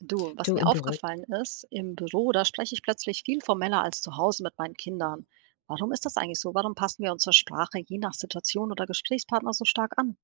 Du, was Du mir im Büro. aufgefallen ist, im Büro, da spreche ich plötzlich viel formeller als zu Hause mit meinen Kindern. Warum ist das eigentlich so? Warum passen wir unsere Sprache je nach Situation oder Gesprächspartner so stark an?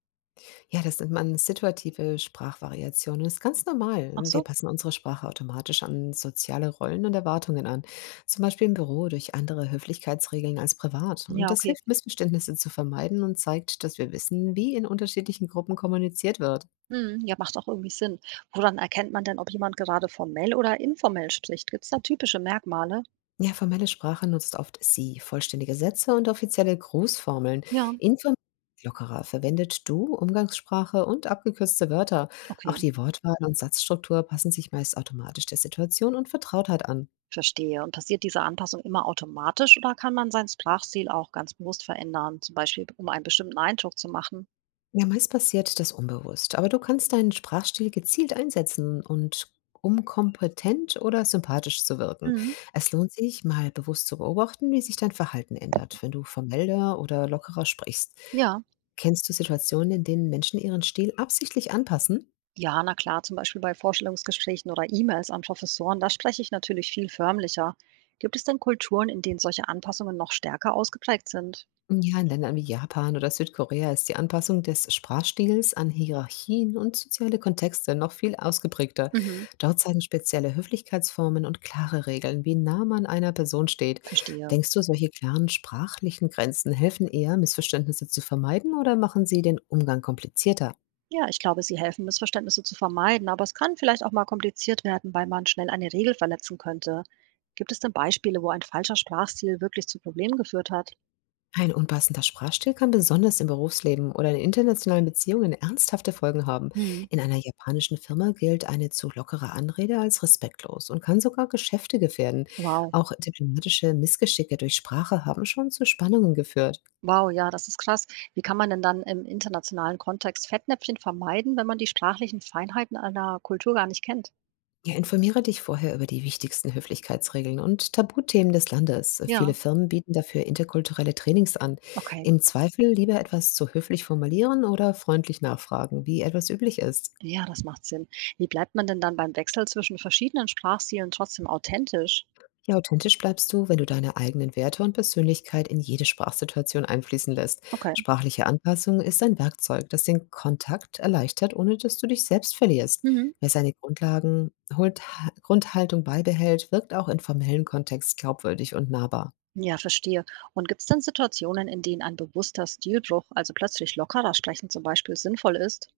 Ja, das nennt man situative Sprachvariation und das ist ganz normal. Ach Wir so? passen unsere Sprache automatisch an soziale Rollen und Erwartungen an. Zum Beispiel im Büro durch andere Höflichkeitsregeln als privat. Ja, Und das okay. hilft, Missverständnisse zu vermeiden und zeigt, dass wir wissen, wie in unterschiedlichen Gruppen kommuniziert wird. Hm, ja, macht auch irgendwie Sinn. Woran erkennt man denn, ob jemand gerade formell oder informell spricht? Gibt es da typische Merkmale? Ja, formelle Sprache nutzt oft Sie, vollständige Sätze und offizielle Grußformeln. Ja, Informell lockerer verwendet Du, Umgangssprache und abgekürzte Wörter. Auch okay. die Wortwahl und Satzstruktur passen sich meist automatisch der Situation und Vertrautheit an. Verstehe. Und passiert diese Anpassung immer automatisch oder kann man seinen Sprachstil auch ganz bewusst verändern, zum Beispiel um einen bestimmten Eindruck zu machen? Ja, meist passiert das unbewusst, aber du kannst deinen Sprachstil gezielt einsetzen und um kompetent oder sympathisch zu wirken. Hm, Es lohnt sich, mal bewusst zu beobachten, wie sich dein Verhalten ändert, wenn du formeller oder lockerer sprichst. ja. Kennst du Situationen, in denen Menschen ihren Stil absichtlich anpassen? Ja, na klar, zum Beispiel bei Vorstellungsgesprächen oder E-Mails an Professoren, da spreche ich natürlich viel förmlicher. Gibt es denn Kulturen, in denen solche Anpassungen noch stärker ausgeprägt sind? Ja, in Ländern wie Japan oder Südkorea ist die Anpassung des Sprachstils an Hierarchien und soziale Kontexte noch viel ausgeprägter. Mhm, Dort zeigen spezielle Höflichkeitsformen und klare Regeln, wie nah man einer Person steht. verstehe. Denkst du, solche klaren sprachlichen Grenzen helfen eher, Missverständnisse zu vermeiden oder machen sie den Umgang komplizierter? Ja, ich glaube, sie helfen, Missverständnisse zu vermeiden, aber es kann vielleicht auch mal kompliziert werden, weil man schnell eine Regel verletzen könnte. Gibt es denn Beispiele, wo ein falscher Sprachstil wirklich zu Problemen geführt hat? Ein unpassender Sprachstil kann besonders im Berufsleben oder in internationalen Beziehungen ernsthafte Folgen haben. Hm, In einer japanischen Firma gilt eine zu lockere Anrede als respektlos und kann sogar Geschäfte gefährden. wow. Auch diplomatische Missgeschicke durch Sprache haben schon zu Spannungen geführt. Wow, ja, das ist krass. Wie kann man denn dann im internationalen Kontext Fettnäpfchen vermeiden, wenn man die sprachlichen Feinheiten einer Kultur gar nicht kennt? Ja, informiere dich vorher über die wichtigsten Höflichkeitsregeln und Tabuthemen des Landes. Ja. Viele Firmen bieten dafür interkulturelle Trainings an. Okay, Im Zweifel lieber etwas zu höflich formulieren oder freundlich nachfragen, wie etwas üblich ist. ja, das macht Sinn. Wie bleibt man denn dann beim Wechsel zwischen verschiedenen Sprachstilen trotzdem authentisch? Ja, authentisch bleibst du, wenn du deine eigenen Werte und Persönlichkeit in jede Sprachsituation einfließen lässt. Okay, Sprachliche Anpassung ist ein Werkzeug, das den Kontakt erleichtert, ohne dass du dich selbst verlierst. mhm. Wer seine holt, Grundhaltung beibehält, wirkt auch in formellen Kontext glaubwürdig und nahbar. Ja, verstehe. Und gibt es denn Situationen, in denen ein bewusster Stilbruch, also plötzlich lockerer sprechen zum Beispiel, sinnvoll ist?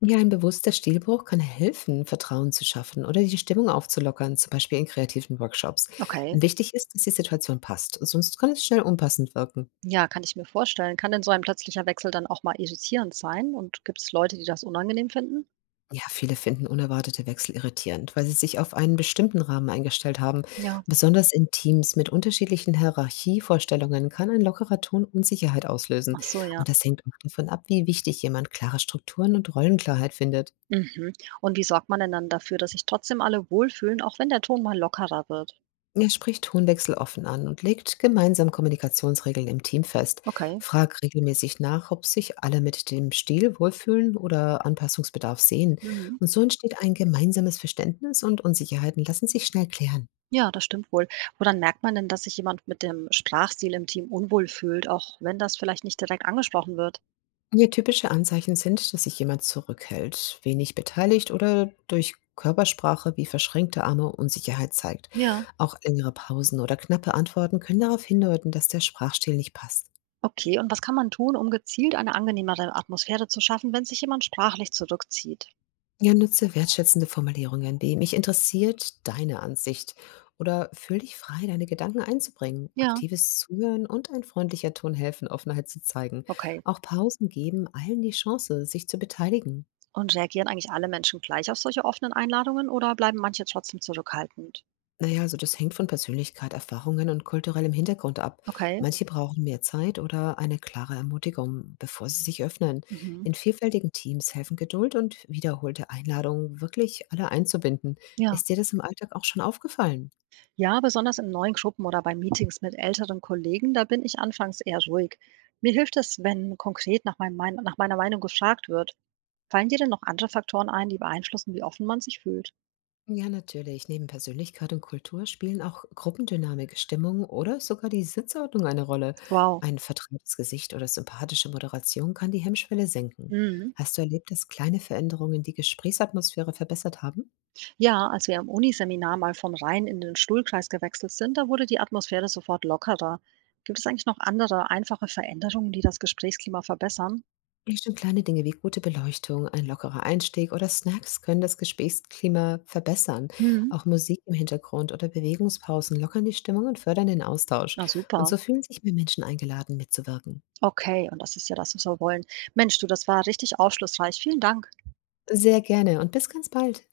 Ja, ein bewusster Stilbruch kann helfen, Vertrauen zu schaffen oder die Stimmung aufzulockern, zum Beispiel in kreativen Workshops. Okay, Wichtig ist, dass die Situation passt, sonst kann es schnell unpassend wirken. ja, kann ich mir vorstellen. Kann denn so ein plötzlicher Wechsel dann auch mal irritierend sein? Und gibt es Leute, die das unangenehm finden? Ja, viele finden unerwartete Wechsel irritierend, weil sie sich auf einen bestimmten Rahmen eingestellt haben. Ja, Besonders in Teams mit unterschiedlichen Hierarchievorstellungen kann ein lockerer Ton Unsicherheit auslösen. ach so, ja. Und das hängt oft davon ab, wie wichtig jemand klare Strukturen und Rollenklarheit findet. Mhm. Und wie sorgt man denn dann dafür, dass sich trotzdem alle wohlfühlen, auch wenn der Ton mal lockerer wird? Er spricht Tonwechsel offen an und legt gemeinsam Kommunikationsregeln im Team fest. Okay. Frag regelmäßig nach, ob sich alle mit dem Stil wohlfühlen oder Anpassungsbedarf sehen. Mhm. Und so entsteht ein gemeinsames Verständnis und Unsicherheiten lassen sich schnell klären. Ja, das stimmt wohl. Woran merkt man denn, dass sich jemand mit dem Sprachstil im Team unwohl fühlt, auch wenn das vielleicht nicht direkt angesprochen wird? Ja, typische Anzeichen sind, dass sich jemand zurückhält, wenig beteiligt oder durch Körpersprache wie verschränkte Arme Unsicherheit zeigt. Ja. Auch längere Pausen oder knappe Antworten können darauf hindeuten, dass der Sprachstil nicht passt. Okay, und was kann man tun, um gezielt eine angenehmere Atmosphäre zu schaffen, wenn sich jemand sprachlich zurückzieht? Ja, nutze wertschätzende Formulierungen wie mich interessiert deine Ansicht oder fühl dich frei, deine Gedanken einzubringen. Ja. Aktives Zuhören und ein freundlicher Ton helfen, Offenheit zu zeigen. Okay. Auch Pausen geben allen die Chance, sich zu beteiligen. Und reagieren eigentlich alle Menschen gleich auf solche offenen Einladungen oder bleiben manche trotzdem zurückhaltend? Naja, also das hängt von Persönlichkeit, Erfahrungen und kulturellem Hintergrund ab. Okay. Manche brauchen mehr Zeit oder eine klare Ermutigung, bevor sie sich öffnen. Mhm. In vielfältigen Teams helfen Geduld und wiederholte Einladungen, wirklich alle einzubinden. Ja. Ist dir das im Alltag auch schon aufgefallen? Ja, besonders in neuen Gruppen oder bei Meetings mit älteren Kollegen, da bin ich anfangs eher ruhig. Mir hilft es, wenn konkret nach meiner Meinung gefragt wird. Fallen dir denn noch andere Faktoren ein, die beeinflussen, wie offen man sich fühlt? Ja, natürlich. Neben Persönlichkeit und Kultur spielen auch Gruppendynamik, Stimmung oder sogar die Sitzordnung eine Rolle. Wow. Ein vertrautes Gesicht oder sympathische Moderation kann die Hemmschwelle senken. Mhm. Hast du erlebt, dass kleine Veränderungen die Gesprächsatmosphäre verbessert haben? Ja, als wir im Uniseminar mal von Reihen in den Stuhlkreis gewechselt sind, da wurde die Atmosphäre sofort lockerer. Gibt es eigentlich noch andere einfache Veränderungen, die das Gesprächsklima verbessern? Ja, schon kleine Dinge wie gute Beleuchtung, ein lockerer Einstieg oder Snacks können das Gesprächsklima verbessern. Mhm. Auch Musik im Hintergrund oder Bewegungspausen lockern die Stimmung und fördern den Austausch. Na Und super. so fühlen sich mehr Menschen eingeladen, mitzuwirken. Okay, und das ist ja das, was wir wollen. Mensch, du, das war richtig aufschlussreich. Vielen Dank. Sehr gerne und bis ganz bald.